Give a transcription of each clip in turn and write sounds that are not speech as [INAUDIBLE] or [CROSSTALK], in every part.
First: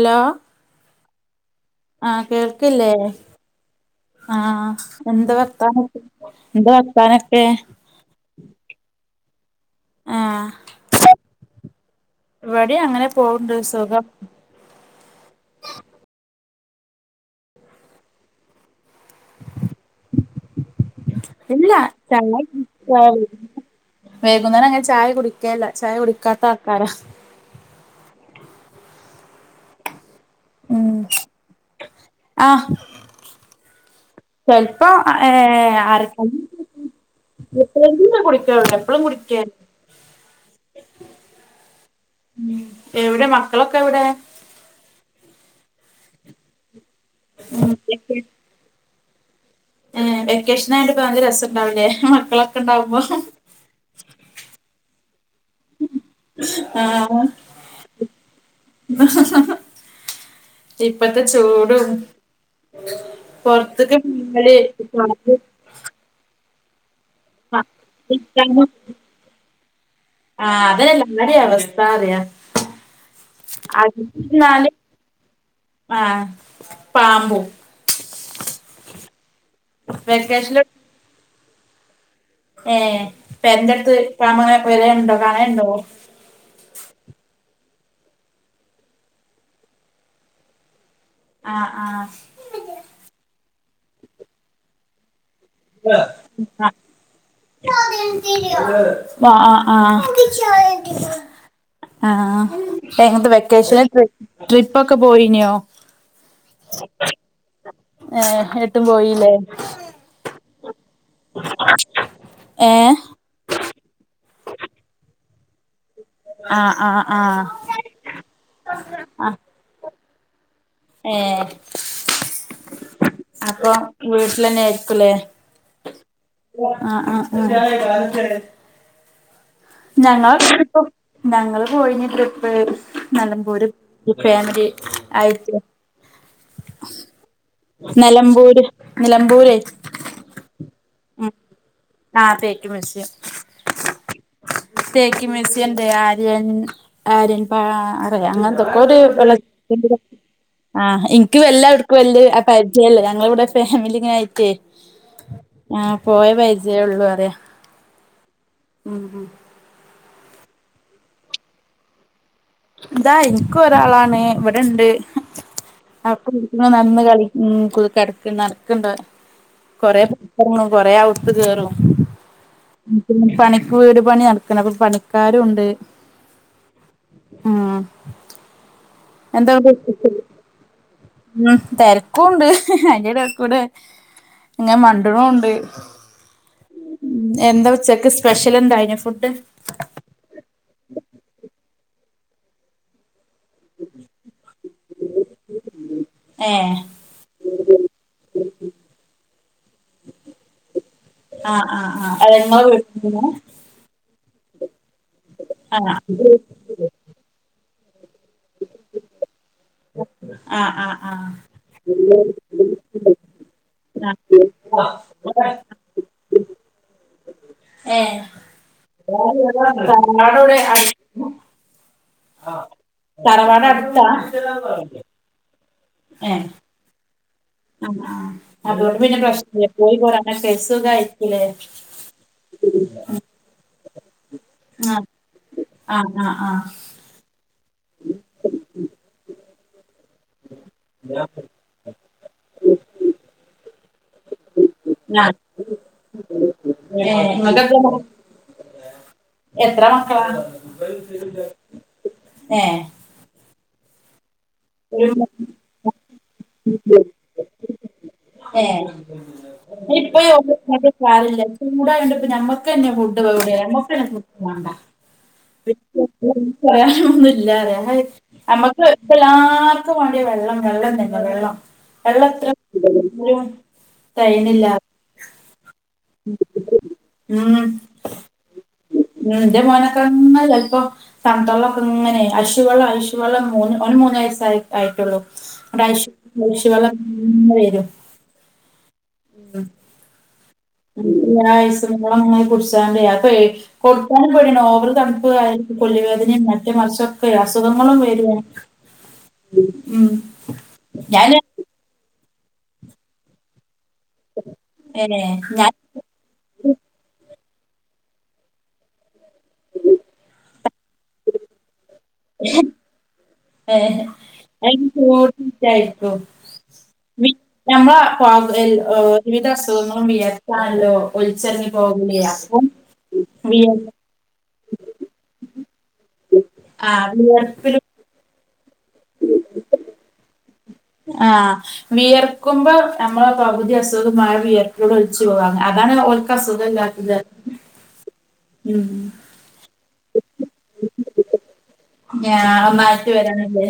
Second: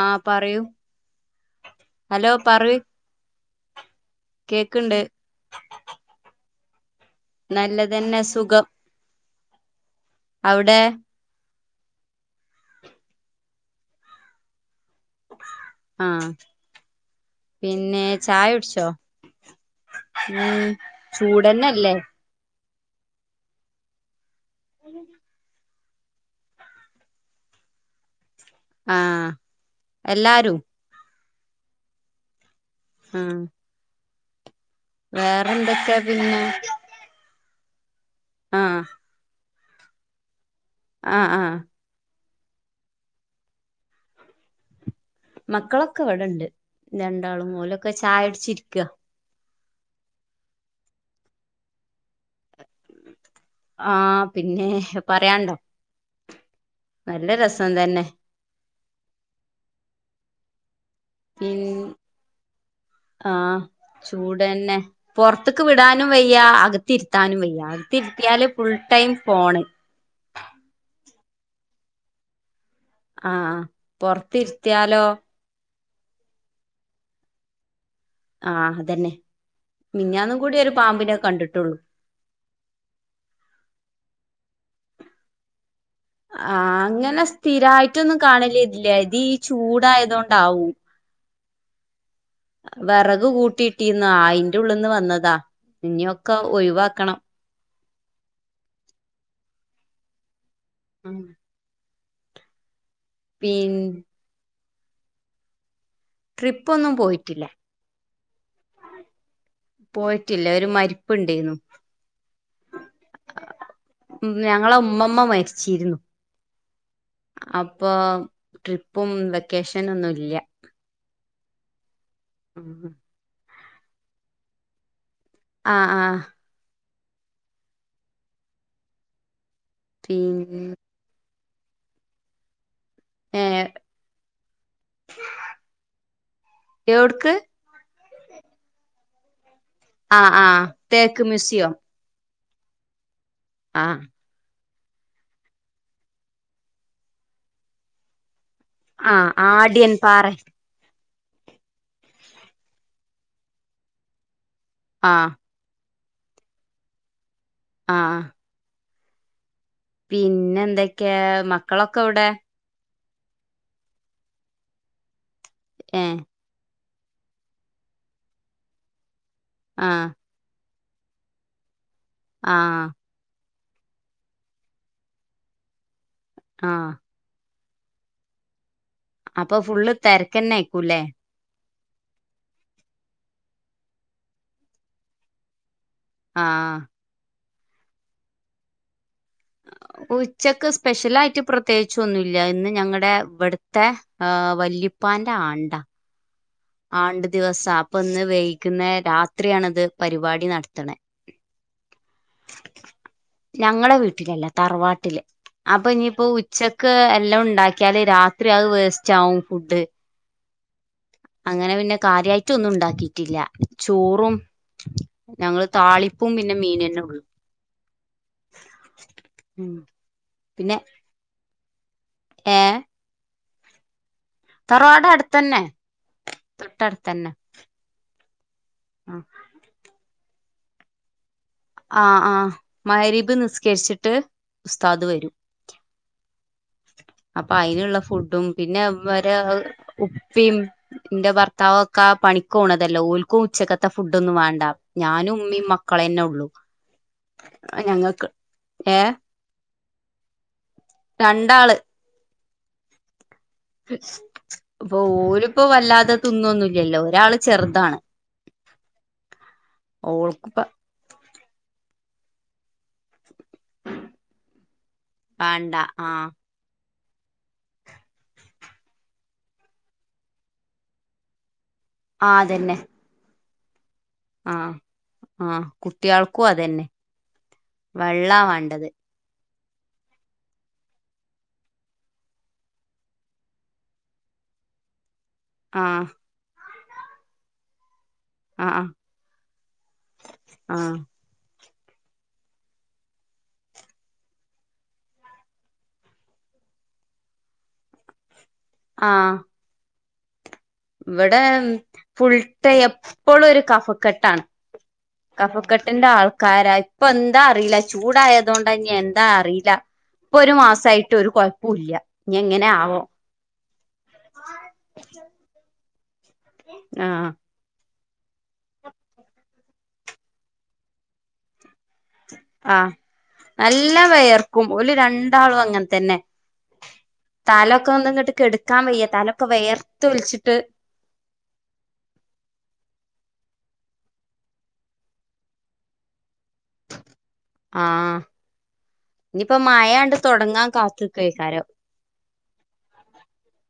ആ പറയൂ ആ ഹലോ പറയ് കേൾക്കില്ലേ ആആഹ് കേക്ക്ണ്ട് എന്ത്‌ വർത്താനൊക്കെ എന്ത [UNINTELLIGIBLE] നല്ലതന്നെ സുഖം അവ്ടേ ഇവടീം അങ്ങനെ പോകുണ്ട് സുഖം ആ പിന്നെ ഛായൊട്ച്ചോ മ്മ് ചൂടന്നല്ലേ ഞാനും വേകുന്നേരം അങ്ങനെ ഛായ കുടിക്കേല്ല ഛായ കുടിക്കാത്ത ആൾക്കാരാഹ് ആഹ് എല്ലാരു ആഹും മ്മ് ചെലപ്പോ ഏ ആരൊപ്പം പിന്നെ [INAUDIBLE] [UNINTELLIGIBLE] ആഹ് എപ്പളും കുടിക്കാൻ ആഹ് ആഹ്‌ ഉം എവിടെ മക്കളൊക്കെ എവിടെ മക്കളൊക്കെവ്ടണ്ട് രണ്ടാളും ഉം മുലൊക്ക ചായുടിച്ചിരിക്കാ ഏഹ് വെക്കേഷൻ ആയിട്ട് ഇപ്പ നല്ല രസം ഉണ്ടാവും അല്ലെ ആഹ് പിന്നേ പറയാണ്ടോ ആഹ് നല്ല രസം തന്നെ ഇപ്പത്തെ പിൻ ചൂടും ആഹ് പൊറത്ത് മഴ ചൂടന്നെ [UNINTELLIGIBLE] [UNINTELLIGIBLE] ത്താനും വയ്യ ആതിരുത്തിയാല് ഫുൾ ടൈം ഫോണ് ആഹ് [UNINTELLIGIBLE] അവസ്ഥ പറയ ആ പൊറത്തിരുത്തിയാലോ ആ പാമ്പും ആ അതന്നെ മിഞ്ഞാന്നും കൂടി ഒരു പാമ്പിനെ കണ്ടിട്ടോളൂ [INAUDIBLE] ഏ പേരിൻ്റെ അടുത്ത [UNINTELLIGIBLE] ആ അങ്ങനെ സ്ഥിരായിട്ടൊന്നും കാണല് ല്ല ഇത് ഈ ചൂടായതോണ്ടാവും ആഹ് ആ വെറക് കൂട്ടിയിട്ടിന്ന് ആയിന്റ് ഉള്ളിന്ന് വന്നതാ ഇഞ്ഞൊക്കെ ഒയിവാക്കണം അ ആ ഹ് ആഹ് [INAUDIBLE] ആഹ് പിൻ വെക്കേഷനാൽ ട്രൈ ട്രിപ്പ് ഒക്കെ പോയിനിയോ ട്രിപ്പ് ഒന്നും പോയിട്ടില്ല ഏ ഏട്ടും പോയില്ലേ രു മരിപ്പ് ണ്ടേയിരുന്നു ഏഹ് ഉം ഞങ്ങള ഉമ്മമ്മ മരിചീർന്നു ആഹ് ആഹ് ആഹ് അപ്പൊ ട്രിപ്പും ആഹ് വെക്കേഷന് ന്നും ല്ല ഇല്ല ഏഹ് ആഹ് അപ്പൊ വീട്ടിലന്നെയായിരിക്കുലേ ആഹ് ആഹ് ആഹ് ആ ആഹ് ഞങ്ങള പിന്നെ [UNINTELLIGIBLE] ഞങ്ങള് പോയിനി ട്രിപ്പ് നിലമ്പൂര് ഏഹ് ഫാമിലി ആയിട്ട് എവിട്ക്ക് നിലമ്പൂര് നിലമ്പൂരേ ആ ആ തേക്ക് മ്യൂസിയം [UNINTELLIGIBLE] ആഹ് തേക്ക് മ്യൂസിയം ഉണ്ട് ആര്യൻ ആര്യൻ പാറയോ അങ്ങ കോ ആഹ് ആടിയൻ പാറ ആഹ എനിക്ക് വല്ല അവിട്ക് പരിചയല്ല ഞങ്ങള കൂടെ ഫാമിലി ഇങ്ങനെ ആയിട്ടേ ആ ആഹ പോയേ പരിജയം ഉള്ളു പറയ ആ മം മം പിന്നെ എന്തൊക്കെയാ മക്കളൊക്കെ എവിടെ ഇതാ എനിക്കും ഒരാളാണ് ഇവിടുണ്ട് ഏഹ് ആക്ക ന കള ഉതുക്കടക്ക നടക്ക്ണ്ട കൊറെ ആഹ് കൊറേ അകത്തു കയറും ആഹ് പിന്നെ പണി വീട് പണി നടക്കണത് പണിക്കാരും ഉണ്ട് ആ മം അപ്പൊ ഫുള്ള് തിരക്ക് തന്നെ ആയിരിക്കും ല്ലേ മം തിരക്കും ഉണ്ട് അതിന്റെ ഇടേക്കൂടെ ഇങ്ങനെ മണ്ട്ണും ഉണ്ട് ആ എന്താ ഉച്ചക്ക് സ്പെഷ്യൽ ഉണ്ടായിന്ന് ഫുഡ് ഉച്ചക്ക് സ്പെഷ്യല് ആയിട്ട് പ്ര പ്രത്യേകിച്ചൊന്നുമില്ല ഇന്ന് ഞങ്ങളുടെ ഇവിടുത്തെ ആ വല്ലിപ്പാന്റെ ആണ്ടാ ഏ ആണ്ടു ദിവസാ അപ്പൊ ഇന്ന് വൈകുന്നേ രാത്രിയാണത് പരിപാടി നടത്തണ് ആ ആ ആ അതെങ്ങോ വീ [UNINTELLIGIBLE] ഇതല്ല തറവാ അപ്പൊ ഇനിപ്പോ ഉച്ചക്ക് എല്ലാം ഉണ്ടാക്കി കേ രാത് ഇത്ര അത് വേസ്റ്റ് ആകും ഫുഡ് ആഹ് ആഹ് ആഹ് അങ്ങനെ പിന്നെ കാര്യമായിട്ട് ഒന്നും ഉണ്ടാക്കിട്ടില്ല ചോറും ഞങ്ങള് താളിപ പിന്നെ മീനല്ലാം ഉ ഏഹ് ഉം പിന്നെ [UNINTELLIGIBLE] ആ ഏ തറവാട് അടുത്ത തറവാട് അടുത്തന്നെ ഏ തൊട്ടടുത്തന്നെ ആ ആ അതുകൊണ്ട് പിന്നെ പ്രശ്നല്ല പോയി പോരാൻ [UNINTELLIGIBLE] ആ ആഹ് മഗ്‌രിബ് നിസ്കരിച്ചിട്ട് ട്ട് ആഹ് ആഹ് ആഹ് ആഹ് അപ്പൊ അതിനുള്ള ഫുഡും പിന്നെ വര വ ഉപ്പിം എന്റെ ഭർത്താവ് ഒക്കെ ആ പണിക്ക്‌ പോക്ണതല്ലേ ഓൽക്കും ഉച്ചക്കെത ത്തെ ഫുഡ് ഒന്നും വേണ്ട ആ ഞാനും ഉമ്മയും മക്കളന്നെ ഒള്ളു ഏ നിങ്ങക്കെത്ര മ ഞങ്ങക്ക് ഏ എത്ര മക്കളാ ശ് രണ്ടാള് ഏഹ് ശ് അപ്പൊ ഓരിപ്പോ വല്ലാതെ തിന്നൊന്നുംല്ലല്ലോ ഒരാള് ചെറുതാണ് ഏ ഇപ്പ ഓൾക്കിപ്പ [UNINTELLIGIBLE] നമ്മക്ക് തന്നെ വേണ്ട ആഹ് [UNINTELLIGIBLE] ഒന്നുംല്ലല്ലേ നമ്മക്ക് ഇപ്പോ എല്ലാർക്കും വേണ്ടിയ വെള്ളം വെള്ളം തന്നെ വെള്ളം വെള്ളം ആ എത്ര അതന്നെ [UNINTELLIGIBLE] ആഹ് ആഹ് കുട്ടികൾക്കും അതന്നെ ഉം വെള്ളാ വേണ്ടത് ഉം എന്റെ മോനൊക്കെ ഇങ്ങനെ ചിലപ്പോ തണുത്ത വെള്ളൊക്കെ ഇങ്ങനെ ഐഷു വെള്ളം ഐഷു വെള്ളം ഓന് മൂന്ന് വയസായിട്ടൊള്ളു ആഹ് ഐഷ് ഐഷു വെള്ളം [UNINTELLIGIBLE] വരും ആഹ് ആഹ് ഉം [UNINTELLIGIBLE] [UNINTELLIGIBLE] അങ്ങനെ കുടിച്ചാലെ അപ്പൊ കൊടുത്താനും പേടിയാണ് ഓവർ തണുപ്പ് ആയിരിക്കും കൊല്ലുവേദനിം മറ്റേ മറിച്ചൊക്കെ അസുഖങ്ങളും വരും ആഹ് മ്മ് [INAUDIBLE] ഇവിടെ ഫുൾ ട്ടൈ എപ്പോഴും ഒരു കഫ ക്കെട്ടാണ് ഏഹ് ഞാൻ കഫക്കെട്ടിന്റെ ആൾക്കാരാ ഇപ്പ എ ന്താ അറിയില്ല ചൂടായതോണ്ടന്ന്യൻ ന്താ അറിയില്ല ഇപ്പൊ ഒരു മാസ സായിട്ടൊരു കൊയപ്പോ ഇല്ല്യ [UNINTELLIGIBLE] ട്ടും ആഹ് വി നമ്മ കാ [UNINTELLIGIBLE] ഏ ഏത് അസുഖങ്ങളും വിയർത്താണല്ലോ ഒലിച്ചറങ്ങി ആ നല്ല വെയർക്കും ഓല് രണ്ടാളും അങ്ങന തന്നെ ആ വിയർപ്പില് താലൊക്കെ ഒന്നങ്ങിട്ട് കെട ക്കാൻ വയ്യ തലൊക്കെ വെയർത്ത് ഒലിച്ചിട്ട് ആഹ് വിയർക്കുമ്പോ നമ്മള പകുതി അസുഖുംമാ വിയർപ്പിലൂടെ ഒലിച്ചു പോകും അ അതാണ് ഓല് ക്കാ സുഖല്ലാത്തത് ആഹ് ഉം ഇനിയിപ്പോ മഴാണ്ട് തുടങ്ങാൻ കാത്ത്ക്കേക്കാരം ഞാ നാട്ടി വരാനല്ലേ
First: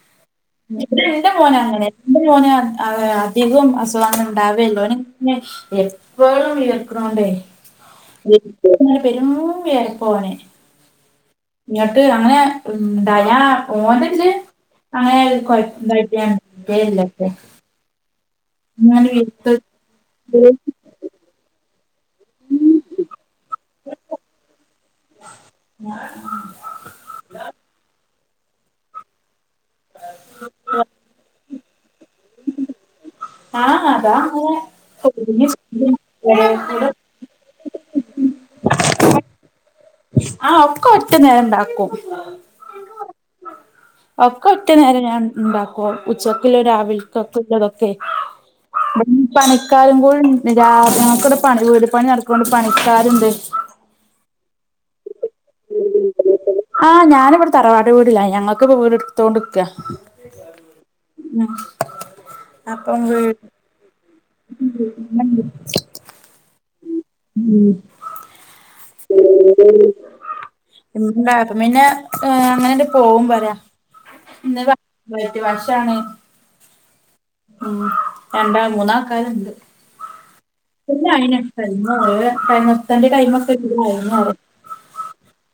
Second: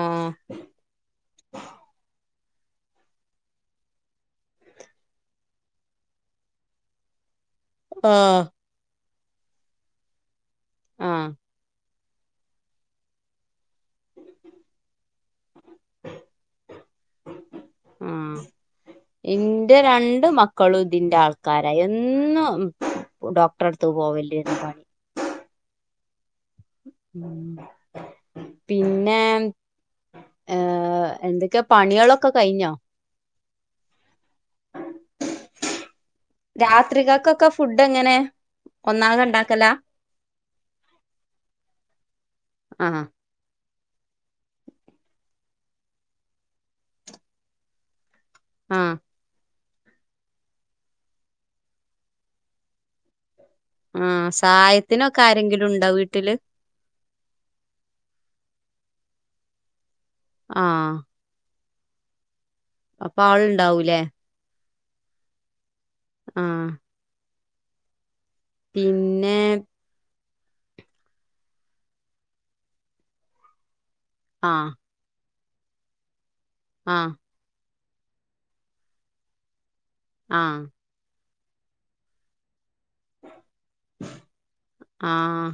ആഹ് ന്റെ മോനങ്ങനാ യോന് അ ആ അധികം അസുഖം അങ്ങനെ ഉണ്ടാവെല്ലോന് എപ്പോഴും വിയർക്കൊണോണ്ടേ ആഹ് പെരിങ്ങൂം വിയർപ്പോനെ ആഹ് ഞട്ട് അങ്ങനെ ഉം ണ്ടായ ഓൻ്റെതില് അങ്ങനെ കൊയപ്പം [UNINTELLIGIBLE] ആഹ് ഇന്റെ രണ്ട് മക്കളും ഇതിന്റെ ആൾക്കാ ണ്ടായാ എന്നും ഉം ഡോക്ടറെടുത്ത് പോവലന്നെ പണി ഉം പിന്നെ ഏ എന്തെക്കെ ആഹ് അതാ അങ്ങനെ [UNINTELLIGIBLE] രാത്രിക്കൊക്കെക്ക ഫുഡ് എങ്ങനെ ഒന്നാകെ ഇണ്ടാക്കലാ ആഹ് ഒക്ക ഒറ്റ നേരം ഇണ്ടാക്കും ആഹ് ഒക്കെ ഒറ്റ നേരം ഞാൻ ഇണ്ടാക്കും ഉച്ചക്ക്ല്ലതും രാവിൽക്കൊക്കെ ഉള്ളതൊക്കെ ആഹ് ബട്ന്ന് പണി ക്കാരും കൂടിണ്ട് [UNINTELLIGIBLE] ഇവിടെ പണി വീട് പണി നടക്കോണ്ട് പണിക്കാര്ണ്ട് ആഹ സഹായത്തിനൊക്കെ ആരെങ്കിലും ഉണ്ടോ വീട്ടില്? ആ ഞാനിവിടെ തറവാട് വീടിലായി ഞങ്ങൾക്ക്പ്പം വീട് എടുത്തൊണ്ട്ക്ക ആഹ് അപ്പൊ ആൾണ്ടാവൂലേ ഉ നന്ദി ആ ഉം [INAUDIBLE] [UNINTELLIGIBLE] പിന്നെ അങ്ങനെ പോവും പറയാ ആഹ് [UNINTELLIGIBLE] [UNINTELLIGIBLE] വശാണ് ആഹ് ഉ രണ്ടാ മൂന്നാക്കാര് ഇണ്ട് ആഹ് പിന്നെ ആയിന. സെൽമു [UNINTELLIGIBLE] തന്റെ കൈമക്കായിരുന്നു [INAUDIBLE] [INAUDIBLE] [UNINTELLIGIBLE] ആഹ്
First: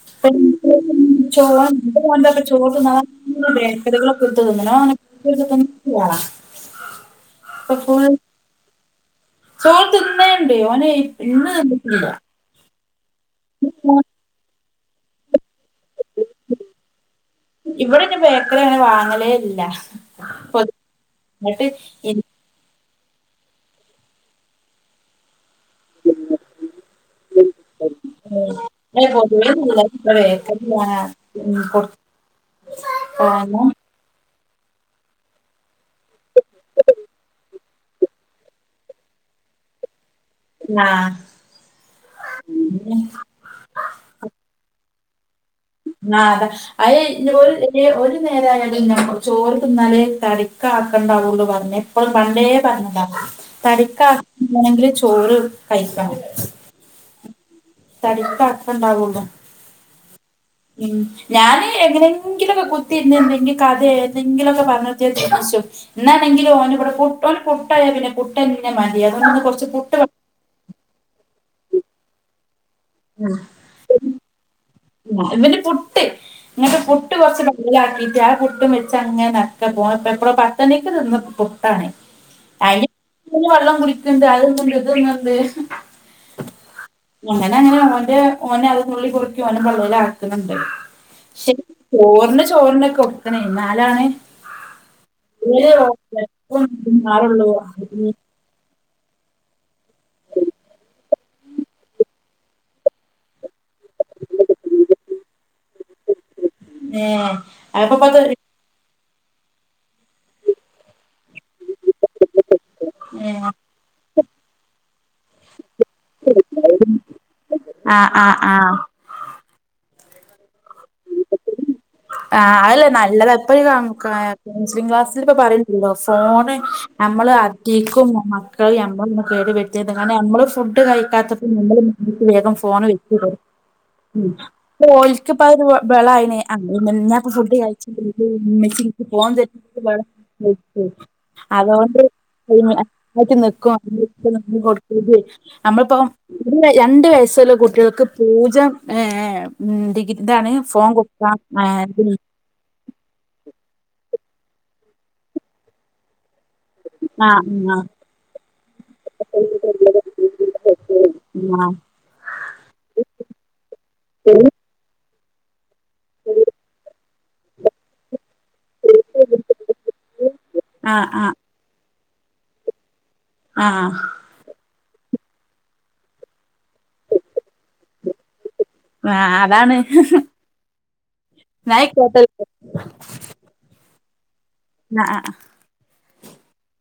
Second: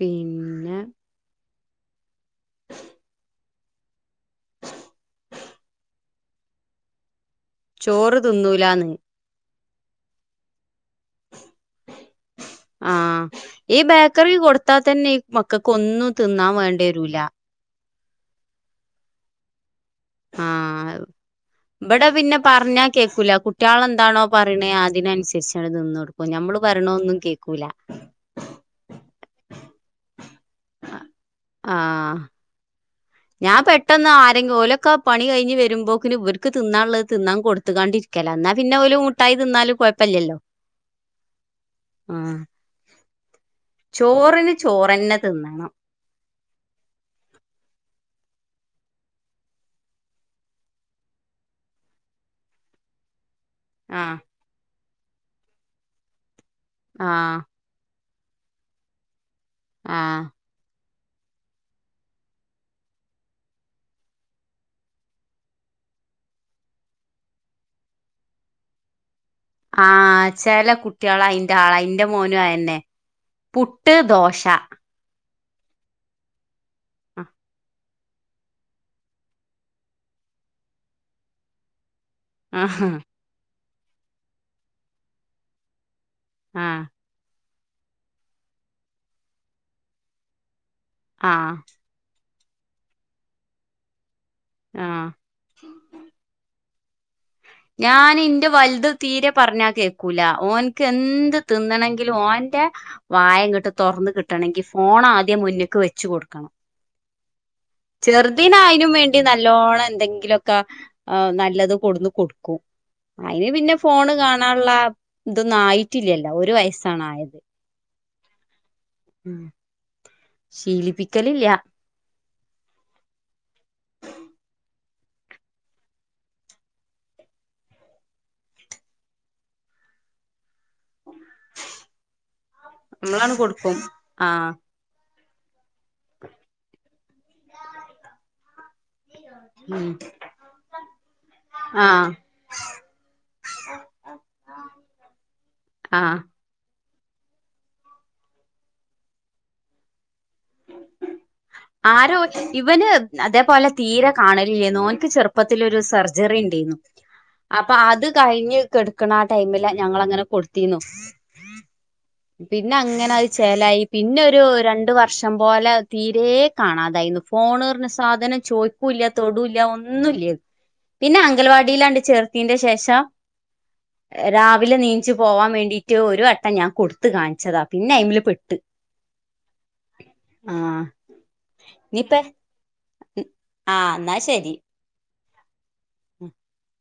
പിന്നെ ക്ക ചോട്ടന്ന [UNINTELLIGIBLE] ഫുൾ ചോറു തിന്നൂലാന്ന്. ചോറ് തിന്നേണ്ടേ ഓനെ ഇന്ന് തിന്നില്ല ആഹ് ഈ ബേക്കറി കൊടു ത്താ തന്നെ ഈ മക്കൾക്ക് ഒന്നും തിന്നാൻ വേണ്ട വരൂല. ഇവിടെന്ന ബേക്കറി അങ്ങനെ വാങ്ങലേ ഇല്ല. ആഹ പൊതുവെ ഇവിടെ എന്നിട്ട് പിന്നെ പറഞ്ഞ കേൾക്കൂല കുട്ടിആള്ന്താണോ പറയണേ അതിനനുസരിച്ച് നിന്ന കൊടുക്ക നമ്മള് വരണൊന്നും കേൾക്കൂല ഏ പൊതുവേ പിള്ളേർക്ക് ബേക്കറിയാ ഉം കൊടു ആഹ. ഞാൻ കാരണം പെട്ടെന്ന്. ആരെങ്കിലുംഓലൊക്കെ പണി കഴിഞ് വരുമ്പോക്കന് ഇവർക്ക് തിന്നാനുള്ളത് തിന്നാ കൊട്ത്കാണ്ടിരിക്കല എന്നാ പിന്നെ ഓലും മുട്ടായി തിന്നാലും കുഴപ്പമില്ലല്ലോ ആഹ് ആഹ് [INAUDIBLE] ചോറിന് ചോറന്നെ. തിന്നണം ആഹ് അയെ അത് ഒരു നേരായാലും ചോറ് തിന്നാലേ തടിക്ക ആക്കണ്ട അവോള് പറഞ്ഞ എപ്പോഴും കണ്ടേ പറഞ്ഞതാ തറിക്ക ആഹ് കൃച് [UNINTELLIGIBLE] ചോറ് കഴിക്ക ആഹ് തടി ക്ക്‌ അർത്ഥമുണ്ടക്കൊള്ളൂ ആഹ് ഉം ഞാന് എങ്ങനെങ്കിലൊക്കെ കുത്തിന്ന് എന്തെങ്കിൽ കഥയ എന്തെങ്കിലൊക്കെ പറഞ്ഞ ചോദിച്ചു ശോ എന്നാനെങ്കിലും ഓനിവടെ കൂടെ പുഓ പുട്ടായ പിന്നെ പുട്ട് എന്നെ മതി [UNINTELLIGIBLE] ആഹ് ചെല കുട്ടികളായി ന്റാള എന്റെ മോനും ആയെന്നെ പുട്ട് ദോശ ആ ഇവന്റെ പുട്ടി ഇങ്ങിട്ട് പുട്ട് കുറച്ച് ബേയ്ലാക്കി ആ പുട്ടും വെച്ചങ്ങനെനൊക്കെ പോയപ്പ എപ്പഴ പത്തണിക്ക് തിന്ന പുട്ടാണേ അ ആഹ് [UNINTELLIGIBLE] ത്കുളിക്കണ്ട് [UNINTELLIGIBLE] ആഹ് അങ്ങനെ അങ്ങനെ ന്റെ ഓനെ അതിനുള്ളി പോയി ഓനും പള്ളിൽ ആക്കുന്നുണ്ട് ശ ആഹ് ഓർന്ന് ചോറിന്റൊക്കെ ഒക്കണേ ന്നാലാണ് ആഹ് [UNINTELLIGIBLE] [UNINTELLIGIBLE] ഞാൻ ഇന്റെ വലുത് തീരെ പറഞ്ഞാൽ കേക്കൂല ഓൻക്ക് എന്ത് തിന്നണങ്കിലും ഓന്റെ വായങ്കട്ട് തൊറന്ന് കിട്ടണങ്കിൽ ഫോൺ ആദ്യം മുന്നേക്ക് വെച്ച് കൊടുക്കണം ഏ അതൊക്കെ ഇപ്പത് ചെറുദിനായിനും വേ നല്ലോണം എന്തെങ്കിലുഒക്കെ നല്ലത് കൊട് ഏ അയിന് പിന്നെ ഫോണ് കാണാനുള്ള ഇതൊന്നും ആയിടറ്റില്ലല്ലോ ഒരു വയസാണ് ആയത് ആ ആ ആ ശീലിപ്പിക്കലില്യാ ആ അല്ലേ നല്ലത് എപ്പഴും ക ക കൗൺസിലിംഗ് ക്ലാസ്സിൽ ഇപ്പ പറയില്ലല്ലോ ഫോണ് നമ്മള് അധിക്കും മ മക്കളിയാമ്പം നമ്മള് ഫു ട്ട് കഴിക്കാത്തപ്പോ നമ്മ വേഗം ഫോൺ നമ്മളാണ് കൊടുക്കും ആഹ് വോയിസ് പ്പ ഒരു വെള അയിനെ ആഹ് [UNINTELLIGIBLE] ഫുഡ് കഴിച്ച് ഉം അതൊണ്ട് ആഹ് നുംടു നിക്കു നമ്മളിപ്പോ ആഹ് [UNINTELLIGIBLE] രണ്ട് വയസ്സുള്ള കുട്ടികൾക്ക് പൂജ ഏഹ് ഉം ഡിഗന്റൊണ് ഫോം കൊടുക്കുക ആരോ ഇവന് അതേപോലെ തീരെ കാണലില്ലേന്നു. ഓൻക്ക് ചെറുപ്പത്തിലൊരു സെർ ജെറി ണ്ടേയ്ന്നു. അപ്പ ആഹ് ആഹ് അത് കഴിഞ്ഞ്‌ കെട്ക്ക്ണ ആ ടൈമിലാ ഞങ്ങള്ങ്ങനെ കൊട്ത്തീന്നു. പിന്നെ അങ്ങനെ അത് ചേലായി. പിന്നൊരു രണ്ട് വർഷം ഇഷ്ടം പോലെ തീരെ. കാണാതായിന്നു. ഫോണ്റ്ഞ്ഞ സാധനം ചോയിക്കൂല്ല, തൊടൂല്ല, ഒന്നുല്ല യിരുന്നു. ആഹ് പിന്നെ, ആഹ് അങ്കൻവാടിയിലാണ്ട്. ചേർത്തിന്റെ ശേഷം. ആഹ് ആഹ് രാവിലെ നീ ഇച്ച് പോവാ വേണ്ടിയിട്ട്. ഒരു. ഞാൻ കൊടുത്ത കാണിച്ചതാ പിന്നെ ഐമില് പെട്ട് ആഹ് ആഹ്. ഇന്നാ അയി ഇനിപ്പ ക്കോട്ടെ. ആഹ്, ന്നാ ശരി. ആഹ്. [INAUDIBLE]